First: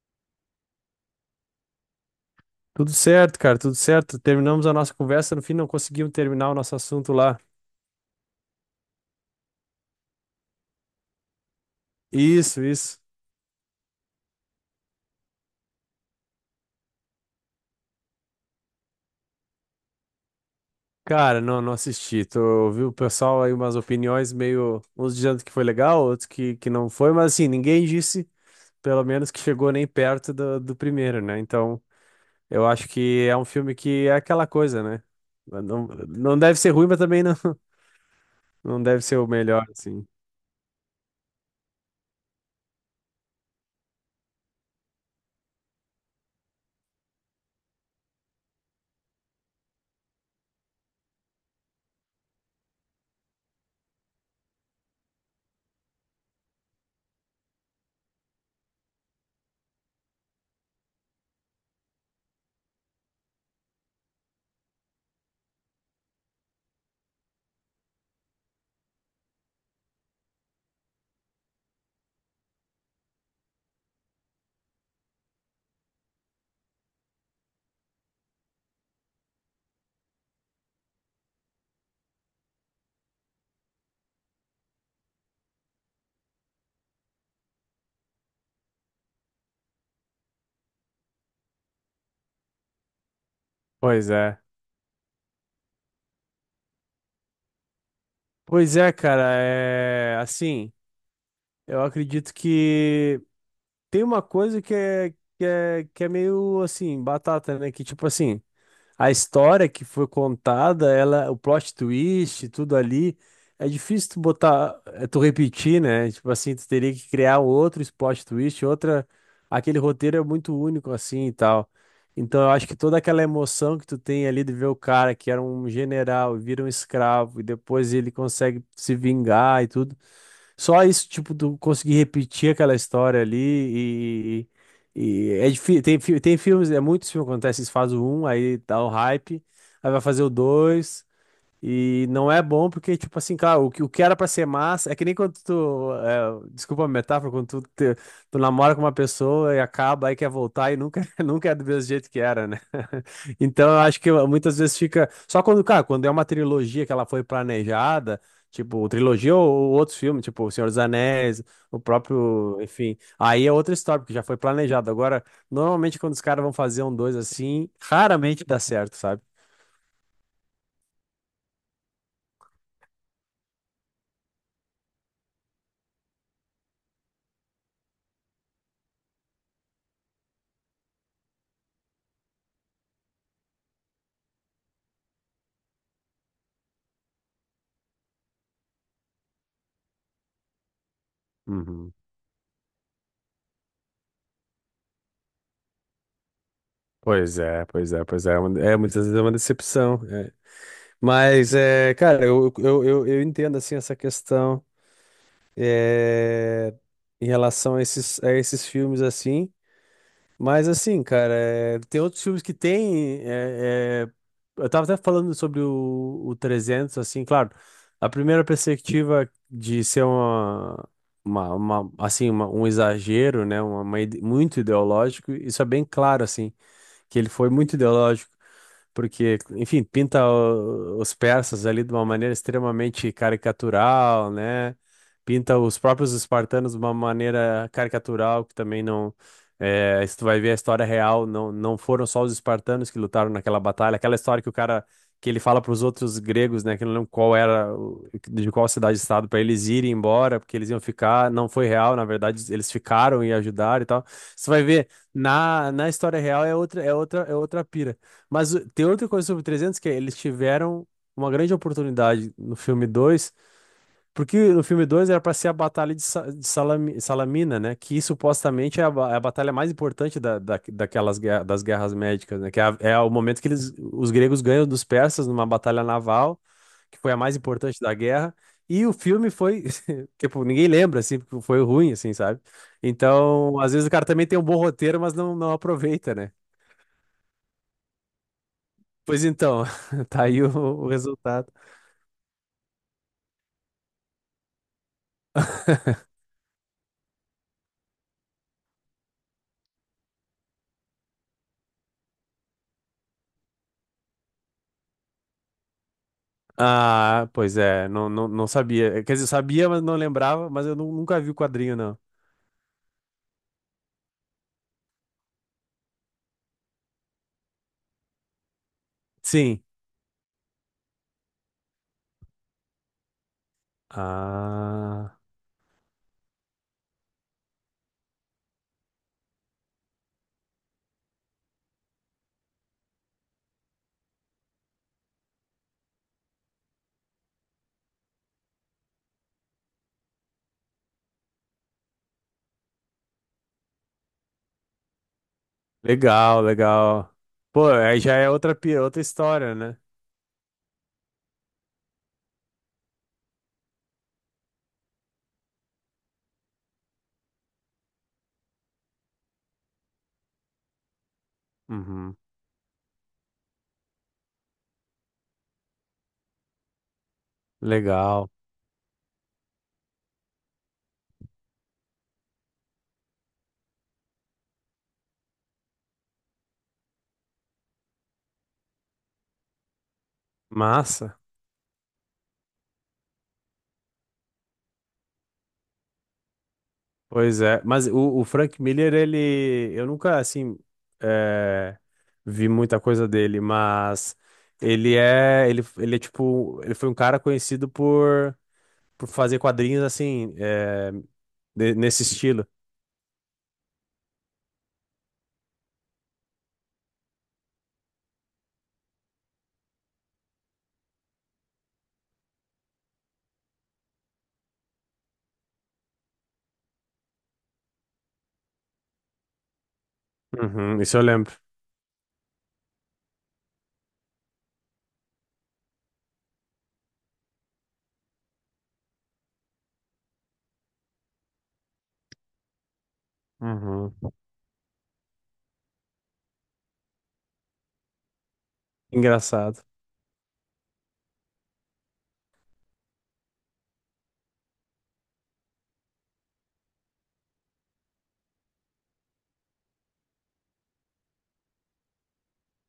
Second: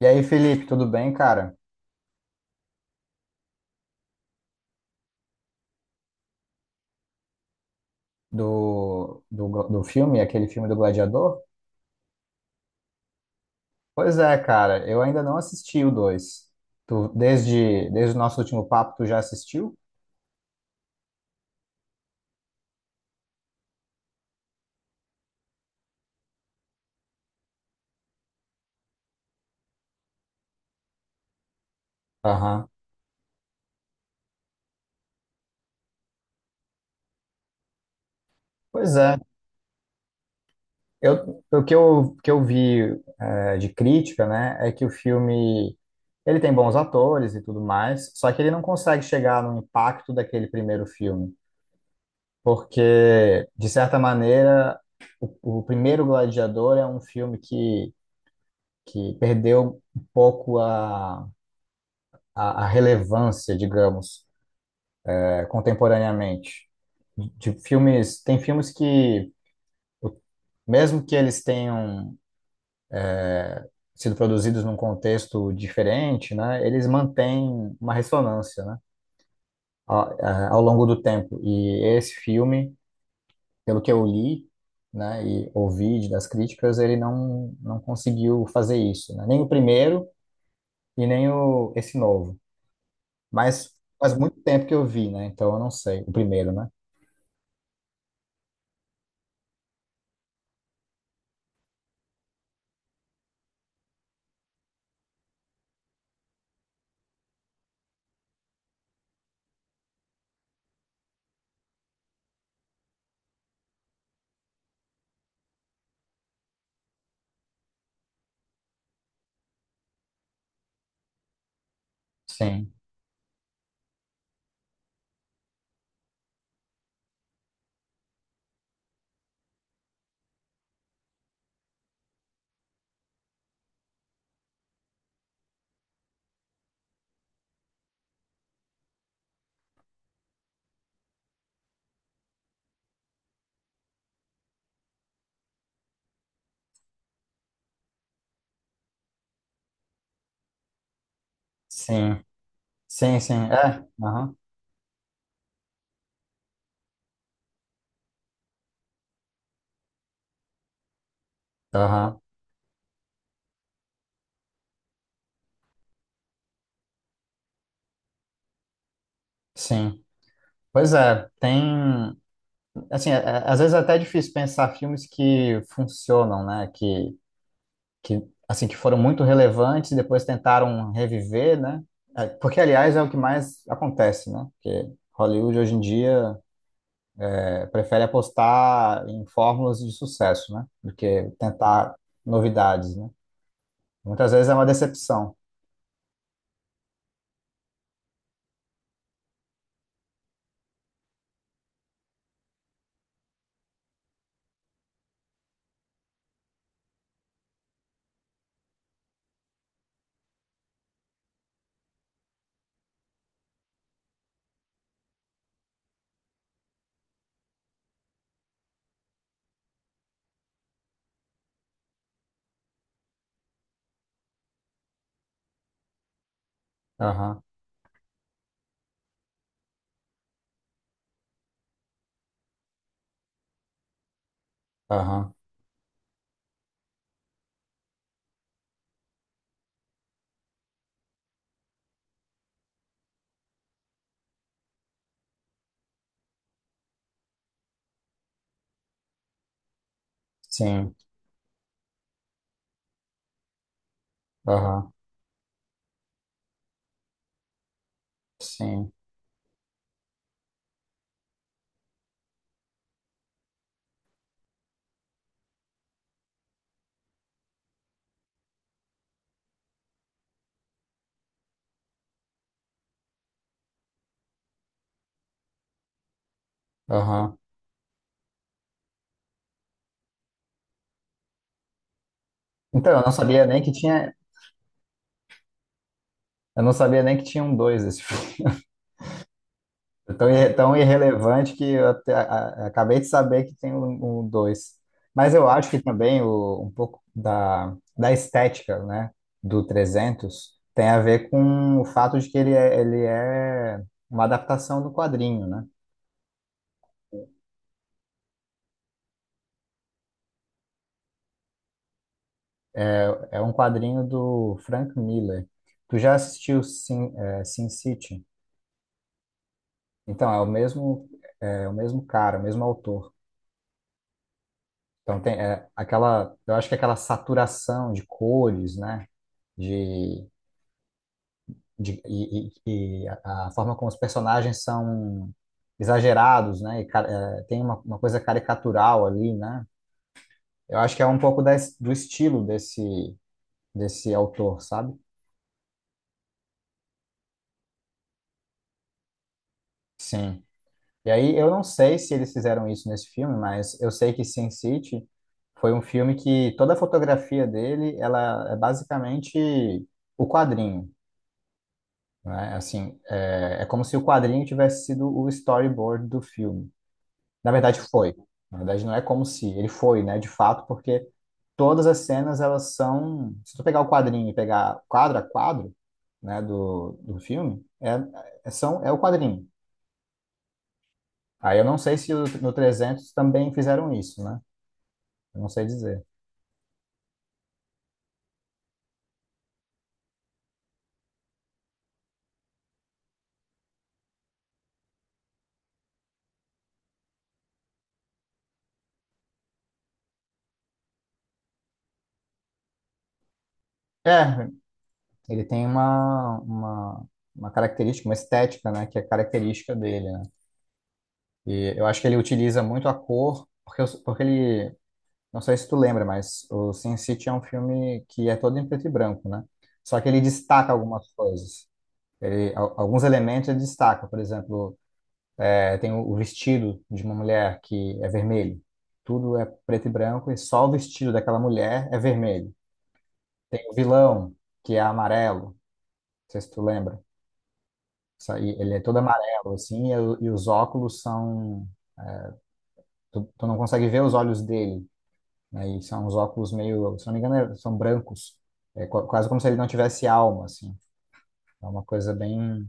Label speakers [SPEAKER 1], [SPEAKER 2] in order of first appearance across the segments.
[SPEAKER 1] E aí, Felipe, tudo bem, cara?
[SPEAKER 2] Tudo certo, cara, tudo certo. Terminamos a nossa conversa, no fim não conseguimos terminar o nosso assunto lá.
[SPEAKER 1] Do filme, aquele filme do Gladiador?
[SPEAKER 2] Isso, isso.
[SPEAKER 1] Pois é, cara, eu ainda não assisti o dois. Tu, desde o nosso último papo, tu já assistiu?
[SPEAKER 2] Cara, não, não assisti. Tô, ouvi o pessoal aí umas opiniões meio, uns dizendo que foi legal, outros que não foi, mas assim, ninguém disse, pelo menos, que chegou nem perto do primeiro, né? Então, eu
[SPEAKER 1] Aham.
[SPEAKER 2] acho que é um filme que é aquela coisa, né? Não, não deve ser ruim, mas também não, não
[SPEAKER 1] Pois
[SPEAKER 2] deve ser
[SPEAKER 1] é.
[SPEAKER 2] o melhor, assim.
[SPEAKER 1] O que eu vi, de crítica, né, é que o filme, ele tem bons atores e tudo mais, só que ele não consegue chegar no impacto daquele primeiro filme, porque, de certa maneira, o primeiro Gladiador é um filme que perdeu um pouco a relevância, digamos, contemporaneamente. De filmes, tem filmes que, mesmo que eles tenham sido produzidos num contexto diferente, né, eles mantêm uma ressonância, né, ao, ao longo do tempo. E esse filme, pelo que eu li, né, e ouvi das críticas, ele não conseguiu fazer isso, né? Nem o primeiro e nem o, esse novo. Mas
[SPEAKER 2] Pois
[SPEAKER 1] faz
[SPEAKER 2] é.
[SPEAKER 1] muito tempo que eu vi, né? Então eu não sei. O primeiro, né?
[SPEAKER 2] Pois é, cara, é assim, eu acredito que tem uma coisa que é, que é meio assim, batata, né? Que tipo assim, a história que foi contada, ela, o plot twist, tudo ali, é difícil tu botar, é, tu repetir, né? Tipo assim, tu teria que criar outro plot twist, outra. Aquele roteiro é muito único assim e tal. Então eu acho
[SPEAKER 1] Sim,
[SPEAKER 2] que toda aquela emoção que tu tem ali de ver o cara que era um general, e vira um escravo, e depois ele consegue se vingar e tudo. Só isso, tipo, tu conseguir repetir aquela história ali e. e é difícil. Tem, tem filmes, é muitos filmes que acontece, eles fazem o um, aí dá o hype, aí vai fazer o dois. E não é bom porque, tipo assim, cara, o que era pra ser massa. É que nem quando tu. É, desculpa a metáfora, quando tu, tu namora com uma pessoa e acaba, aí quer voltar e nunca, nunca é do mesmo jeito que
[SPEAKER 1] sim,
[SPEAKER 2] era, né?
[SPEAKER 1] sim, sim.
[SPEAKER 2] Então eu
[SPEAKER 1] É,
[SPEAKER 2] acho que
[SPEAKER 1] aham,
[SPEAKER 2] muitas vezes fica. Só quando, cara, quando é uma trilogia que ela foi planejada, tipo, trilogia ou outros filmes, tipo, O Senhor dos Anéis, o
[SPEAKER 1] aham,
[SPEAKER 2] próprio. Enfim. Aí é outra história, porque já foi planejado. Agora, normalmente quando os caras vão fazer um dois assim, raramente dá certo, sabe?
[SPEAKER 1] sim. Pois é, tem. Assim, às vezes é até difícil pensar filmes que funcionam, né? Que, assim, que foram muito relevantes e depois tentaram reviver, né? É, porque, aliás, é o que mais acontece, né? Porque Hollywood hoje em dia, prefere apostar em fórmulas de sucesso, né? Do que
[SPEAKER 2] Uhum.
[SPEAKER 1] tentar novidades, né? Muitas vezes é uma decepção.
[SPEAKER 2] Pois é, pois é, pois é. É uma- é, muitas vezes é uma decepção. É. Mas, é, cara, eu entendo, assim, essa questão é, em relação a esses filmes, assim. Mas, assim, cara, é, tem outros filmes que tem... é, é, eu tava até falando sobre o 300, assim, claro. A primeira perspectiva de ser uma... uma- assim, uma- um exagero, né? Uma muito ideológico, isso é bem claro, assim que ele
[SPEAKER 1] Aham,
[SPEAKER 2] foi muito ideológico, porque, enfim, pinta os persas ali de uma maneira extremamente caricatural, né?
[SPEAKER 1] aham,
[SPEAKER 2] Pinta os próprios espartanos de uma maneira caricatural, que também não. É, se tu vai ver a história real, não, não foram só os espartanos que lutaram naquela batalha, aquela história que o cara. Que ele fala para os outros gregos, né, que eu não lembro qual era, de qual cidade-estado, para eles irem embora, porque eles iam
[SPEAKER 1] sim,
[SPEAKER 2] ficar, não foi real, na verdade, eles ficaram e ajudaram e tal. Você vai ver,
[SPEAKER 1] aham,
[SPEAKER 2] na história real é outra, é outra, é outra pira. Mas tem
[SPEAKER 1] sim,
[SPEAKER 2] outra coisa sobre 300 que é, eles tiveram uma grande oportunidade no filme 2 porque no filme 2 era pra ser a batalha de, de Salamina, né? Que supostamente é a, é a batalha mais importante daquelas das guerras médicas, né? Que é, é o momento que eles, os gregos ganham dos persas numa batalha naval, que foi a mais
[SPEAKER 1] aham.
[SPEAKER 2] importante da guerra. E o filme foi, tipo, ninguém lembra, assim, porque foi ruim, assim, sabe?
[SPEAKER 1] Então, eu não sabia
[SPEAKER 2] Então,
[SPEAKER 1] nem
[SPEAKER 2] às vezes o cara também tem um bom roteiro, mas não, não aproveita, né?
[SPEAKER 1] eu não sabia nem que tinha um dois esse filme.
[SPEAKER 2] Pois então,
[SPEAKER 1] É
[SPEAKER 2] tá
[SPEAKER 1] tão,
[SPEAKER 2] aí o
[SPEAKER 1] tão
[SPEAKER 2] resultado.
[SPEAKER 1] irrelevante que eu acabei de saber que tem um dois. Mas eu acho que também um pouco da estética, né, do 300 tem a ver com o fato de que ele é uma adaptação do quadrinho, né?
[SPEAKER 2] Ah, pois é, não, não, não sabia. Quer dizer, sabia, mas não lembrava, mas eu nunca vi o quadrinho, não.
[SPEAKER 1] É um quadrinho do Frank Miller. Tu já assistiu Sin, Sin City?
[SPEAKER 2] Sim.
[SPEAKER 1] Então, é o mesmo cara, o mesmo autor.
[SPEAKER 2] Ah,
[SPEAKER 1] Então, tem aquela, eu acho que aquela saturação de cores, né? De, e a forma como os personagens são exagerados, né? E, tem uma coisa caricatural ali, né? Eu acho que é um pouco da, do estilo desse autor, sabe?
[SPEAKER 2] legal, legal. Pô, aí já é outra, outra história, né?
[SPEAKER 1] Sim. E aí, eu não sei se eles fizeram isso nesse filme, mas eu sei que Sin City foi um filme que toda a fotografia dele, ela é basicamente o quadrinho,
[SPEAKER 2] Uhum.
[SPEAKER 1] né? Assim, é como se o quadrinho tivesse sido o storyboard do filme. Na verdade, foi.
[SPEAKER 2] Legal.
[SPEAKER 1] Na verdade, não é como se, ele foi, né? De fato, porque todas as cenas, elas são... Se tu pegar o quadrinho e pegar quadro a quadro, né, do filme, é o quadrinho.
[SPEAKER 2] Massa.
[SPEAKER 1] Aí eu não sei se no 300 também fizeram isso, né? Eu não sei dizer.
[SPEAKER 2] Pois é. Mas o Frank Miller, ele. Eu nunca, assim. É, vi muita coisa dele, mas. Ele é. Ele é tipo. Ele foi um cara conhecido por fazer quadrinhos, assim. É, nesse estilo.
[SPEAKER 1] É, ele tem uma característica, uma estética, né? Que é característica dele, né? E eu acho que ele utiliza muito a cor, porque, porque ele... Não sei se tu lembra, mas o Sin City é um filme que é todo em preto e branco, né? Só que ele destaca
[SPEAKER 2] Uhum, isso eu
[SPEAKER 1] algumas
[SPEAKER 2] lembro.
[SPEAKER 1] coisas. Ele, alguns elementos ele destaca. Por exemplo, tem o vestido de uma mulher que é vermelho. Tudo é preto e branco e só o vestido daquela mulher é vermelho. Tem o
[SPEAKER 2] Uhum.
[SPEAKER 1] vilão, que é amarelo, não sei se tu lembra. Isso aí, ele é todo amarelo,
[SPEAKER 2] Engraçado.
[SPEAKER 1] assim, e os óculos são. Tu, não consegue ver os olhos dele, né? E são uns óculos meio. Se não me engano, são brancos. É quase como se ele não tivesse alma, assim. É uma coisa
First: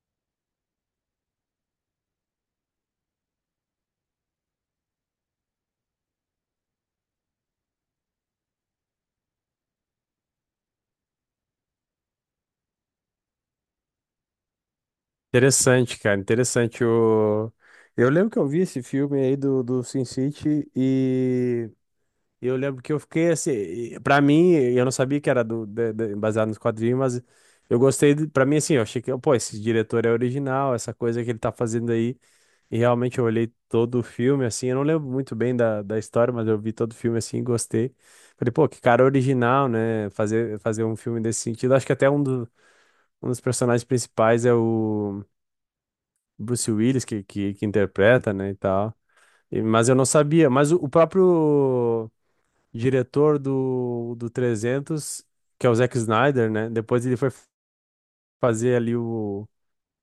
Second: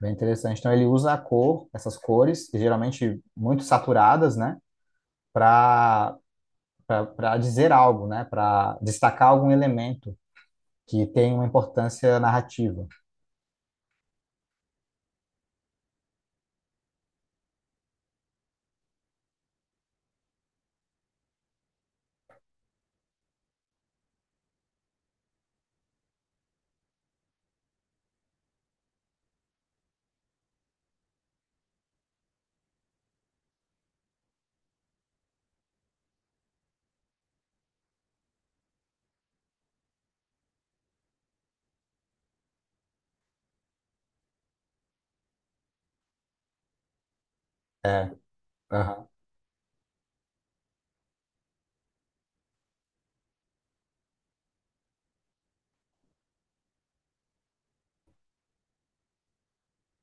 [SPEAKER 1] bem interessante. Então, ele usa a cor, essas cores, que geralmente muito saturadas, né? Para Para dizer algo, né? Para destacar algum elemento que tem uma importância narrativa.
[SPEAKER 2] Interessante, cara. Interessante o. Eu lembro que eu vi esse filme aí do Sin City e eu lembro que eu fiquei assim. E pra mim, eu não sabia que era do, baseado nos quadrinhos, mas eu gostei. Pra mim, assim, eu achei que, pô, esse diretor é original, essa coisa que ele tá fazendo aí. E realmente eu olhei todo o filme, assim. Eu não lembro muito bem da história, mas eu vi todo o filme assim e gostei. Falei, pô, que cara original, né? Fazer um filme desse sentido. Acho que até um dos personagens principais é o Bruce Willis, que
[SPEAKER 1] É.
[SPEAKER 2] interpreta, né, e tal.
[SPEAKER 1] Aham,
[SPEAKER 2] E- mas eu não sabia. Mas o próprio diretor do 300, que é o Zack Snyder, né, depois ele foi fazer ali o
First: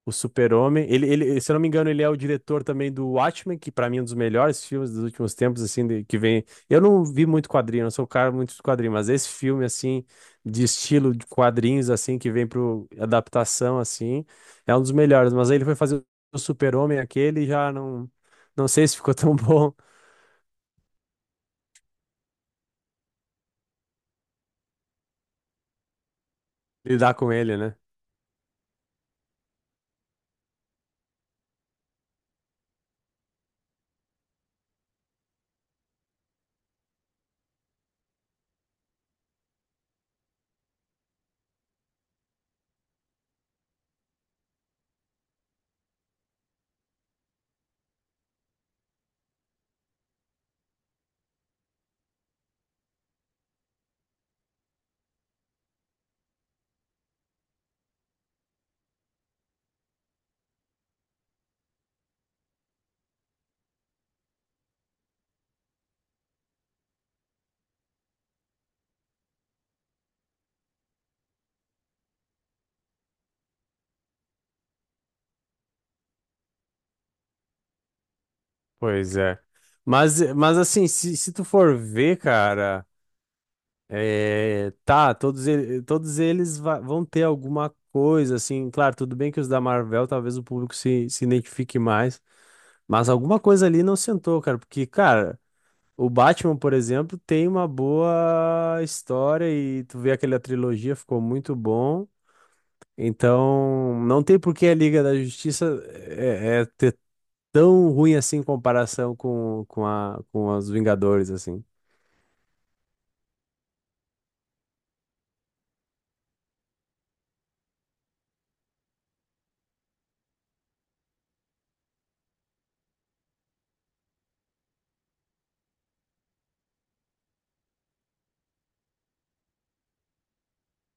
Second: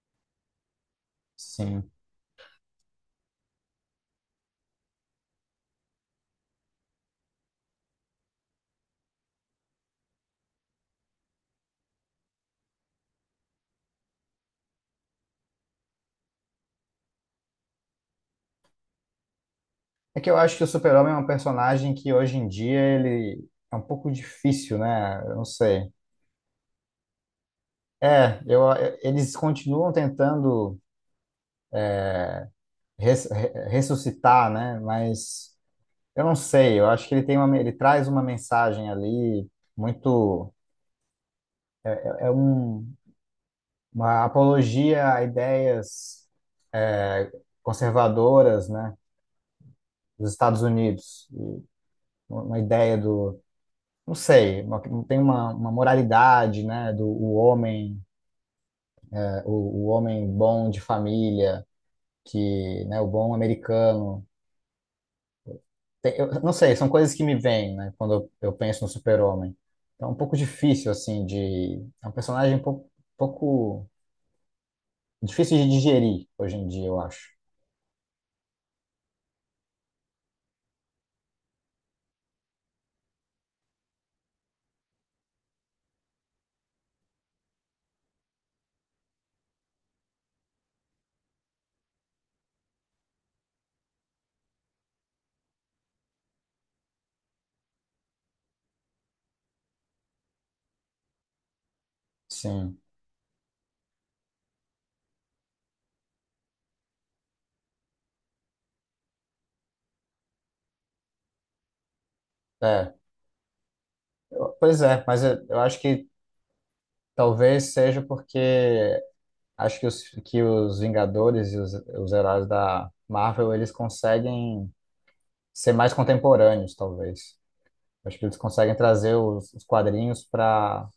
[SPEAKER 2] Super-Homem, ele, se eu não me engano,
[SPEAKER 1] sim.
[SPEAKER 2] ele é o diretor também do Watchmen, que pra mim é um dos melhores filmes dos últimos tempos, assim, que vem. Eu não vi muito quadrinho, não sou um cara muito de quadrinho, mas esse filme, assim, de estilo de quadrinhos, assim, que vem pro adaptação, assim, é um dos melhores. Mas aí ele foi fazer o Super-Homem aquele e já não, não sei se ficou tão bom
[SPEAKER 1] É que eu acho que o Super-Homem é um personagem que hoje em dia ele é um pouco difícil, né? Eu não sei.
[SPEAKER 2] lidar com ele, né?
[SPEAKER 1] É, eles continuam tentando ressuscitar, né? Mas eu não sei. Eu acho que ele traz uma mensagem ali muito, é um, uma apologia a ideias, é, conservadoras, né? Dos Estados Unidos, e uma ideia do, não sei, tem uma moralidade, né? Do o homem o homem bom de família, que, né, o bom americano. Eu não sei, são coisas que me vêm, né, quando eu penso no super-homem. Então, é um pouco difícil, assim, de... É um personagem pouco difícil de digerir hoje em dia, eu acho.
[SPEAKER 2] Pois é. Mas assim, se tu for ver, cara. É, tá, todos, todos eles vão ter alguma coisa, assim, claro, tudo bem que os da Marvel talvez o público se identifique mais, mas alguma coisa ali não sentou, cara, porque, cara, o Batman, por exemplo, tem uma boa história e tu vê aquela trilogia, ficou muito bom,
[SPEAKER 1] Sim,
[SPEAKER 2] então não tem por que a Liga da Justiça é ter tão ruim assim em comparação com os Vingadores, assim.
[SPEAKER 1] é. Pois é, mas eu acho que talvez seja porque acho que os Vingadores e os heróis da Marvel, eles conseguem ser mais contemporâneos, talvez. Acho que eles conseguem trazer os quadrinhos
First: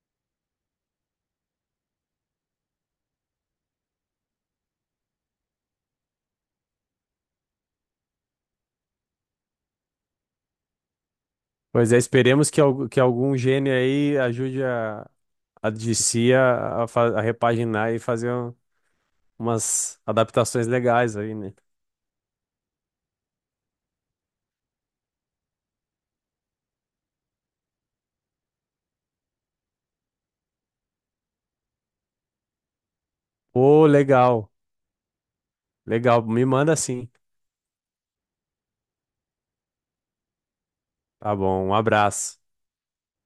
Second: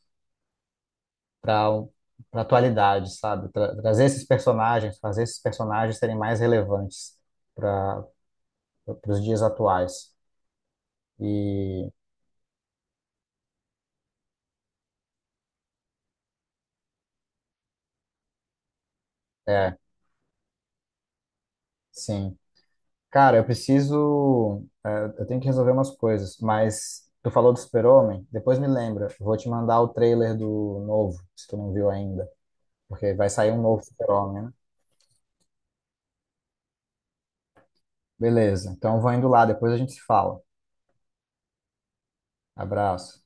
[SPEAKER 1] para para atualidade, sabe? Trazer esses personagens, fazer esses personagens serem mais relevantes para os dias atuais. E
[SPEAKER 2] Pois é, esperemos que, que algum gênio aí ajude a DC a, a repaginar e fazer
[SPEAKER 1] é,
[SPEAKER 2] umas adaptações legais aí, né?
[SPEAKER 1] sim. Cara, eu preciso, eu tenho que resolver umas coisas, mas tu falou do Super-Homem, depois me lembra, eu vou te mandar o trailer do novo, se tu não viu ainda, porque vai sair um novo
[SPEAKER 2] Ô,
[SPEAKER 1] Super-Homem, né?
[SPEAKER 2] legal, legal. Me manda sim.
[SPEAKER 1] Beleza. Então eu vou indo lá, depois a gente se fala.
[SPEAKER 2] Tá bom, um abraço.
[SPEAKER 1] Abraço.